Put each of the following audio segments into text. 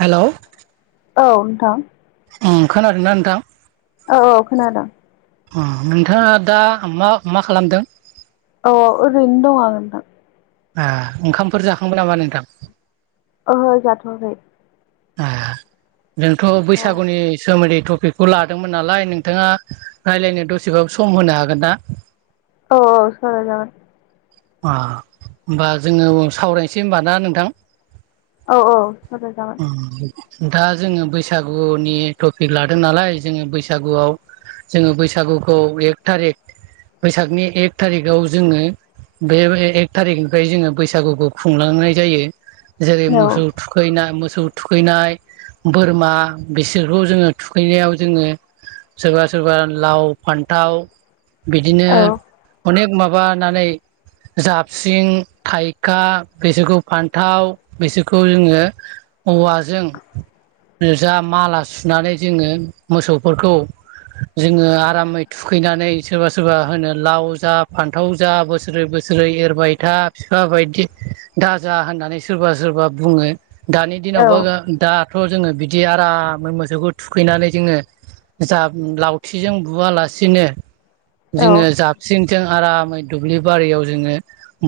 Hello औ नोंथां। खोनादोंना नोंथां। औ औ खोनादों। अ नोंथाङा दा मा मा खालामदों? अ ओरैनो दं नोंथां। ओंखामफोर जाखांबाय नामा नोंथां। ओहो जाथ'वाखै ए जोंथ' औ बैसागुनि सोमोन्दै टपिकखौ लादोंमोन नालाय नोंथाङा रायज्लायनो दसेखौ सम होनो हागोन ना? औ औ सावरायजागोन। अ होमबा जोङो सावरायनोसै होनबा ना नोंथां। औ औ सावराय जागोन। ओम दा जोङो बैसागुनि टपिक लादों नालाय जोङो बैसागुआव जोङो बैसागुखौ एक थारिख बैसागनि एक थारिखआव जोङो बे एक थारिखनिफ्राय जोङो बैसागुखौ खुंलांनाय जायो। जेरै औ मोसौ थुखैनाय मो मोसौ थुखैनाय बोरमा बिसोरखौ जोङो थुखैनायाव जोङो सोरबा सोरबा लाव फान्थाव बिदिनो औ अनेक माबानानै जाबसिं थाइखा बेसोरखौ फान्थाव बेसोरखौ जोङो औवाजों जा माला सुनानै जोङो मोसौफोरखौ जोङो आरामै थुखैनानै सोरबा सोरबा होनो लाव जा फान्थाव जा बोसोर बोसोरै बोसोरै एरबाय था बिफा बायदि दाजा होननानै सोरबा सोरबा बुङो। दानि औ औ दिनावबा दाथ' जोङो बिदि आरामै मोसौखौ थुखैनानै जोङो जा लावथिजों बुवालासिनो। औ जोङो जाबसिंजों आरामै दुब्लि बारियाव जोङो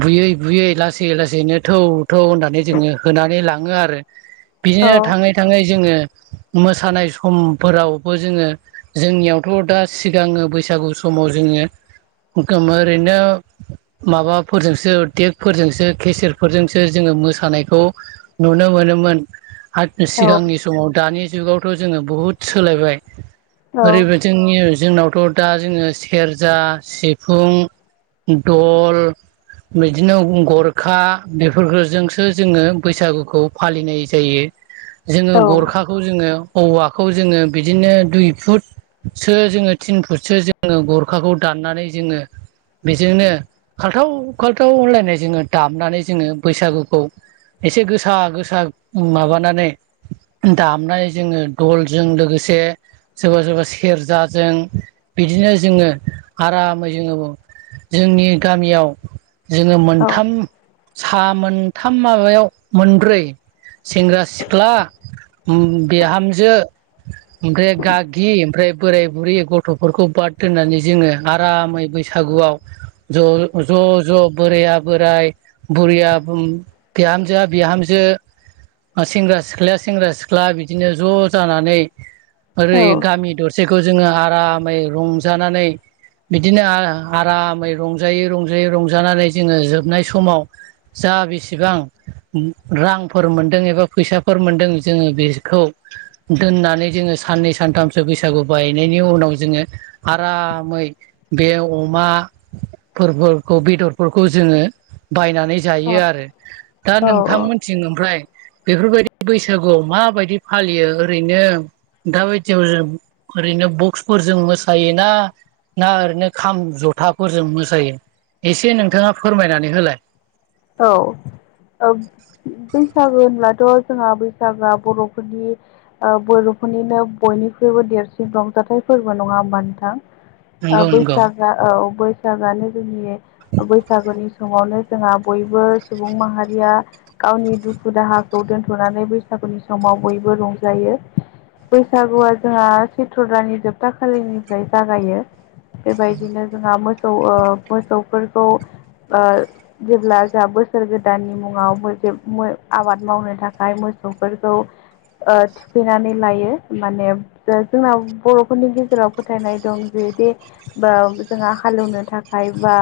बुयै बुयै लासै लासैनो थौ थौ होननानै जोङो होनानै लाङो आरो बिदिनो थाङै थाङै जोङो मोसानाय समफोरावबो जोङो जोंनियावथ' दा सिगाङो बैसागु सम माव जों ओरैनो माबाफोरजोंसो टेपफोरजोंसो केसेरफोरजोंसो जोङो मोसानायखौ नुनो मोनो मोन सिगांनि समाव दानि जुगावथ' जोङो बुहुद सोलायबाय। ओरैबायदिनि जोंनावथ' दा जोङो सेरजा सिफुं दल बिदिनो गरखा बेफोरजोंसो जोङो बैसागुखौ फालिनाय जायो। जोङो गरखाखौ जोङो औवाखौ जोङो बिदिनो दुइ फुटसो जोङो थिन फुटसो जोङो गरखाखौ दान नानै जोङो बेजोंनो खाल्थाव खाल्थाव होनलायनाय जोङो दामनानै जोङो बैसागुखौ एसे गोसा गोसा माबानानै दामनाय जोङो दलजों लोगोसे सोरबा सोरबा सेरजाजों बिदिनो जोङो आरामै जोङो जोंनि गामियाव जोङो मोनथाम हा मोनथाम माबायाव मोनब्रै सेंग्रा सिख्ला बिहामजो ओमफ्राय गागि ओमफ्राय बोराय बुरै गथ'फोरखौ बाद दोननानै जोङो आरामै बै सागुआव ज' ज' बोरया बोराय बुरैया बिहामजोआ बिहामजो सेंग्रा सिख्लाया सेंग्रा सिख्ला बिदिनो ज' जानानै ओरै गामि दरसेखौ जोङो आरामै रंजानानै बिदिनो आरामै रंजायै रंजायै रंजानानै जोङो जोबनाय समाव जा बेसेबां रांफोर मोनदों एबा फैसाफोर मोनदों जोङो बेखौ दोननानै जोङो साननै सानथामसो बैसागु बायनायनि उनाव जोङो आरामै बेयाव अ माफोरखौ बेदरफोरखौ जोङो बायनानै औ जायो औ आरो दा नोंथांमोनथिं ओमफ्राय बेफोरबायदि बैसागुआव माबायदि फालियो ओरैनो दा बायदियाव जों ओरैनो बक्सफोरजों मोसायोना ना ओरैनो खाम जथाफोरजों मोसायो एसे नोंथाङा फोरमायनानै होलाय। औ औ बैसागो होनब्लाथ' जोंहा बैसागोआ बर'फोरनि बर'फोरनिनो बय निबो देरसिन रंजाथाइ फोरबो नङा ओमबा नोंथां ओ नंगौ नंगौ बैसागआ औ बैसागोआनो जोंनि बैसागोनि समावनो जोंहा बयबो सुबुं माहारिया गावनि दुखु दाहाखौ दोनथ'नानै बैसागुनि समाव बय बो रंजायो। बैसागुआ जोंहा चैथ्र दानि जोबथा खालिनिफ्राय जागायो। बेबायदिनो जोंहा मोसौ मोसौफोरखौ ओ जेब्ला जा बोसोर गोदाननि मुङाव बयबो मो आबाद मावनो थाखाय मोसौफोरखौ ओ थुखैनानै लायो माने जोंना बर'फोरनि गेजेराव फोथायनाय दं जे बिदि दा जोंहा हाल एवनो थाखाय बा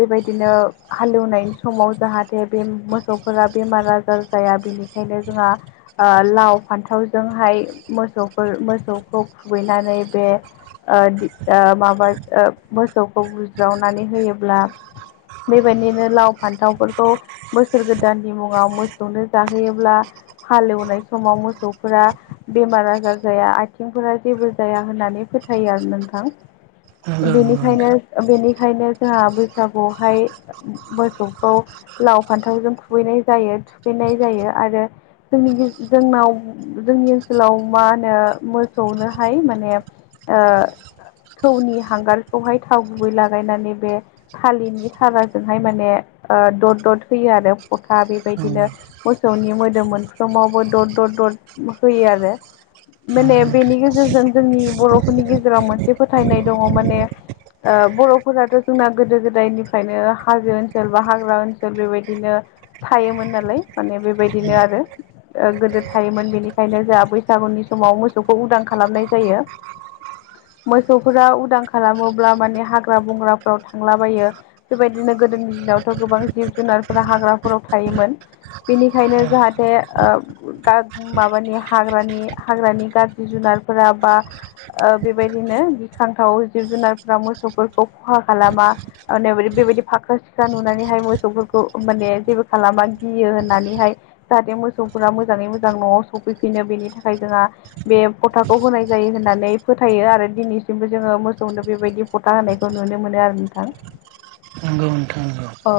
बेबायदिनो हाल‌ एवनायनि समाव जाहाथे बे मोसौफोरा बेमार आजार जाया बेनिखायनो जोंहा ओ लाव फान्थावजोंहाय मोसौफोर मोसौखौ खुबैनानै बे ओ दि ओ माबा ओ मोसौखौ बुज्रावनानै होयोब्ला बेबायदिनो लाव फान्थावफोरखौ बोसोर गोदाननि मुङाव मोसौनो जाहोयोब्ला हाल एवनाय समाव मोसौफोरा बेमार आजार जाया आथिंफोरा जेबो जाया होननानै फोथायो। आरो नोंथां नंगौ नंगौ बिनिखायनो नोंथां बिनिखायनो जोंहा बैसागुआवहाय मोसौखौ लाव फान्थावजों खुबैनाय जायो थुखैनाय जायो आरो। जोंनि गे जोंनाव जोंनि ओनसोलाव मा होनो मोसौनोहाय माने ओ थौनि हांगारखौहाय थाव गुबै लागायनानै बे थालिरनि थारा जोहाय माने ओ दद दद होयो आरो फथा बेबायदिनो मोसौनि मोदोम मोनफ्रोमावबो दद दद दद होयो आरो माने बेनि गेजेरजों जोंनि बर'फोरनि गेजेराव मोनसे फोथायनाय दङ माने ओ बर'फोराथ' जोंना गोदो गोदायनिफ्रायनो हाजो ओनसोल बा हाग्रा ओनसोल बेबायदिनो थायोमोन नालाय माने बेबायदिनो आरो ओ गोदो थायोमोन बेनिखायनो जोंहा बैसागुनि समाव मोसौखौ उदां खालामनाय जायो [inaudible] मोसौफोरा उदां खालामोब्ला माने हाग्रा बंग्राफ्राव थांलाबायो बेबाय बिदिनो गोदोनि दिनावथ' गोबां जिब जुनारफोरा हाग्राफोराव थायोमोन बेनिखायनो जाहाथे ओ गा माबानि हाग्रानि हाग्रानि गाज्रि जुनार बादफोरा बा ओ बेबायदिनो गिखांथाव जिब जुनारफ्रा मोसौफोरखौ खहा खालामा ओ नो बेबायदि फाख्रा सिख्रा नुनानैहाय मोसौफोरखौ माने जेबो खालामा गियो होननानैहाय जाहाथे मोसौ फोरा मोजाङै मोजां न'वाव सफैफिनो बेनि थाखाय जोंहा बे फथाखौ होनाय जायो होननानै फोथाय नाय जायो आरो दिनैसिमबो जोङो मोसौनो बेबायदि फथा होनायखौ नुनो मोनो आरो नोंथां नोंगौ नोंथां नोंगौ औ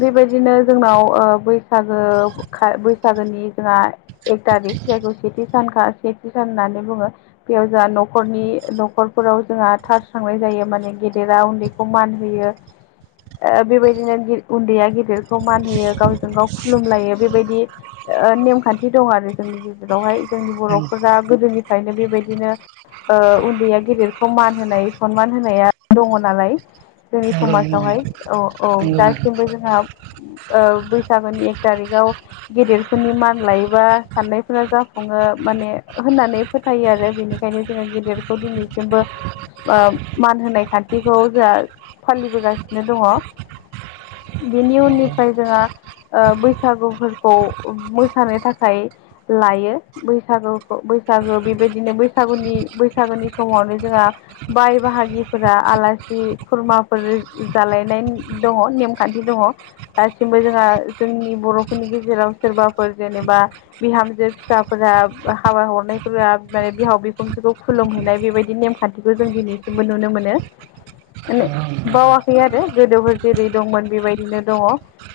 बेबायदिनो जोंनाव ओ बैसागो ओ बैसागोनि जोंहा एक तारिक जायखौ सेथि सानखा सेथि सान होननानै बुङो बेयाव जोंहा न'खरनि न'खरफोराव जोंहा सारस्रांनाय जायो माने गेदेरा उन्दैखौ मान होयो [inaudible] ओ बेबायदिनो उन्दैया गेदेरखौ मान होयो गावजों गाव खुलुमलायो बेबायदि ओ नेमखान्थि दं आरो जोंनि गेजेरावहाय जोंनि बर'फोरा गोदोनिफ्रायनो बेबायदिनो ओ उन्दैया गेदेरखौ मान होनाय सनमान होनाया दङ नालाय जोंनि समाजावहाय नोंथां औ औ नंगौ नंगौ दासिमबो जोंहा ओ बैसागोनि एक थारिखआव गेदेरफोरनि मान लायोबा साननायफोरा जाफुङो माने होननानै फोथायो आरो बेनिखायनो जोङो गेदेरखौ दिनैसिमबो मान होनाय खान्थिखौ जोंहा फालिबोगासिनो दङ [inaudible] बेनि उननिफ्राय जोंहा बैसागुफोरखौ मोसानो थाखाय लायो बैसागुखौ बैसागो बेबायदिनो बैसागुनि बैसागोनि समावनो जोंहा बाय बाहागिफोरा आलासि खुरमाफोर जालायनाय दङ नेमखान्थि दङ दासिमबो जोंहा जोंनि बर'फोरनि गेजेराव सोरबाफोर जेनेबा बिहामजो फिसाफोरा हाबा हरनायफोरा माने बिहाव बिखुनजोखौ खुलुमहैनाय बेबायदि नेमखान्थिखौ जों दिनैसिमबो नुनो मोनो माने बावाखै आरो गोदो जेरै दंमोन बेबायदिनो दङ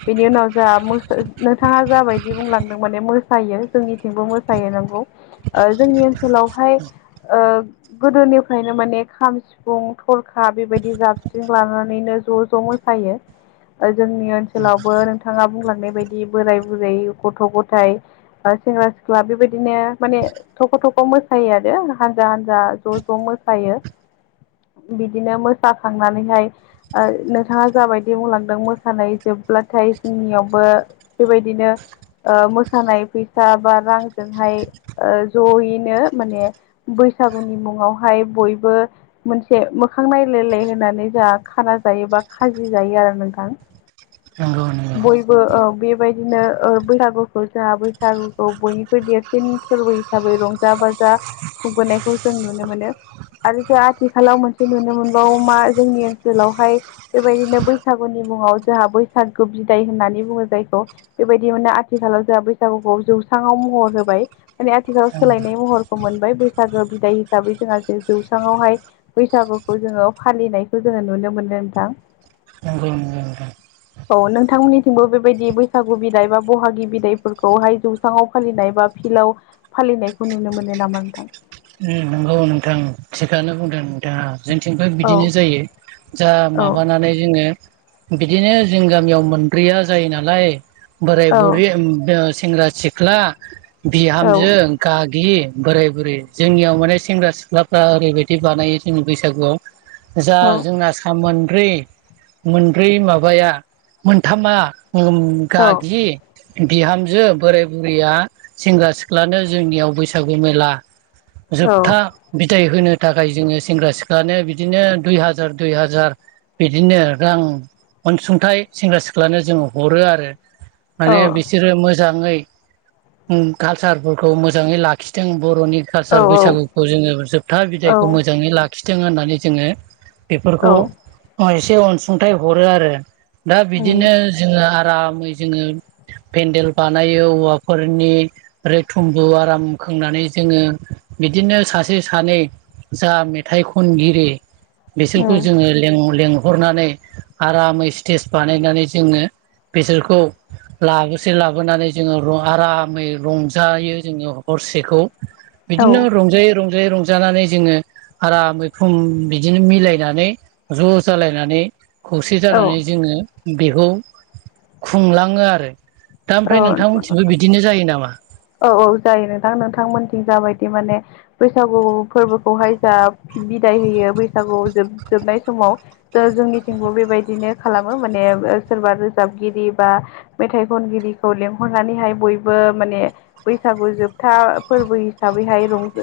बेनि उनाव जा नोंथाङा जाबायदि बुंलांदों माने मोसायो जोंनिथिंबो मोसायो नोंगौ जोंनि ओनसोलावहाय गोदोनिफ्रायनो माने खाम सिफुं थरखा बेबायदि जाबस्रिं लानानैनो। ज' ज' मो फायो। जोंनि ओनसोलावबो नोंथाङा बुंलांनाय बायदि बोराय बुरै गथ' गथाय सेंग्रा सिख्ला बेबायदिनो माने थख' थख' मोसायो आरो हानजा हानजा ज' ज' मोसायो बिदिनो मोसाखांनानैहाय बिथाङा जाबायदि बुंलांदों मोसानाय जोबब्लाथाय जोंनियावबो बेबायदिनो मोसानाय फैसा बा रांजोंहाय जयैनो माने बैसागुनि मुङावहाय बयबो मोनसे मोखां नायलायलाय होनानै जोंहा खाना जायोबा खाजि जायो आरो नोंथां नंगौ बयबो बे बेबायदिनो बैसागुखौ जोंहा बैसागुखौ बयनिख्रइ देरसिन फोरबो हिसाबै रंजा बाजा दा खुंबोनायखौ जों नुनो मोनो आरो जों आथिखालाव मोनसे नुनो मोनबावो मा जोंनि ओनसोलावहाय बेबायदिनो बैसागुनि मुङाव जोंहा बैसागु बिदाय होननानै बुङो जायखौ बेबायदिनोनो आथिखाल। जोंहा बैसागुखौ जौस्रङाव महर होबाय माने आथिखालाव सोलायनाय महरखौ मोनबाय बैसागो बिदाय। हिसाबै जोंहा जे जौस्राङावहाय बैसागुखौ जोङो फालिनायखौ जोङो नुनो मोनो नोंथां। नंगौ नंगौ। औ नोंथांमोननिथिंबो बेबायदि बैसागु बिदाय बा बहागि बिदायफोरखौहाय जौस्राङाव फालिनाय बा फिलआव फालिनायखौ नुनो मोनो नामा नोंथां। दा जोंथिंबो बिदिनो औ जायो जा औ माबानानै जोङो। बिदिनो जों गामियाव मोनब्रैया जायो नालाय औ बोराय-बुरि सेंग्रा सिख्ला बिहामजो गागि बोराय-बुरै जोंनियाव माने सेंग्रा सिख्लाफ्रा ओरैबायदि बानायो जोंनि बैसागुआव जा औ जोंना सामोन मोनबै मोनब्रै माबाया मोनथामा औ गागि बिहामजो बोराय बुरैया सेंग्रा सिख्लानो जोंनियाव बैसागु मेला औ जोबथा फिथाइ होनो थाखाय जोङो सेंग्रा सिख्लानो बिदिनो दुइ हाजार दुइ हाजार बिदिनो रां अनसुंथाइ सेंग्रा सिख्लानो जोंङो हरो आरो माने बिसोरो मोजाङै कालचारफोरखौ मोजाङै लाखिदों बर'नि कालसार औ बैसागुखौ जोङो जोबथा औ बिदायखौ मोजाङै लाखिथों होननानै जोङो बेफोरखौ औ एसे अनसुंथाइ हरो आरो दा उम बिदिनो जोङो आरो। आरामै जोङो। पेन्देल बानायो औवाफोरनि रओ थुम्बु आराम खोंनानै जोङो। बिदिनो सासे सानै जा मेथाइ खनगिरि बिसोरखौ उम जोङो लङो लङो हरनानै आरामै स्टेज बानायनानै जोङो बिसोरखौ। लाबोसै लाबोनानै जोङो आरामै रंजायो जोङो हरसेखौ औ बिदिनो रंजायै रंजायै रंज जानानै जोङो हारा मैखोम बिदिनो मिलायनानै ज' जालायनानै खौसे औ जानानै जोङो बेखौ खुंलाङो आरो। दा औ ओमफ्राय नोंथांमोनथिंबो बिदिनो जायो नामा? औ औ जायो नोंथां नोंथांमोन। जाबायदि माने बैसागु फोरबोखौहाय जा बिदाय होयो बैसागु जोब जोबनाय समाव जोंनिथिंबो बेबायदिनो खालामो माने सोरबा रोजाबगिरि बा मेथाइ खन गदि लहरनानैहाय बयबो माने बैसागु जोबथा फोरबो हिसाबैहाय रज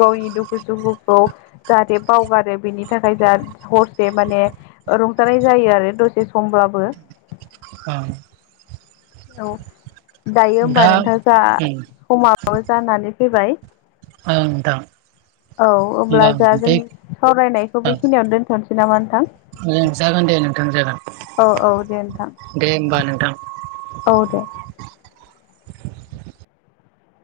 गावनि दुखु सुखुखौ जाहाथे बावगारो बेनि थाखाय जाह हरसे माने रंजानाय जायो आरो दसे समब्लाबो ह औ दायो हबा दा नोंथाङ जा उम समाबो जानानै फैबाय। ओं नोंथां औ अब्ला होमबा जा बे जोंनि सावरायनायखौ ओं बेखिनियावनो दोनथ'नोसै। नामा नोंथां? जागोन दे नोंथां जागोन औ औ दे नोंथां दे होमबा नोंथां। औ दे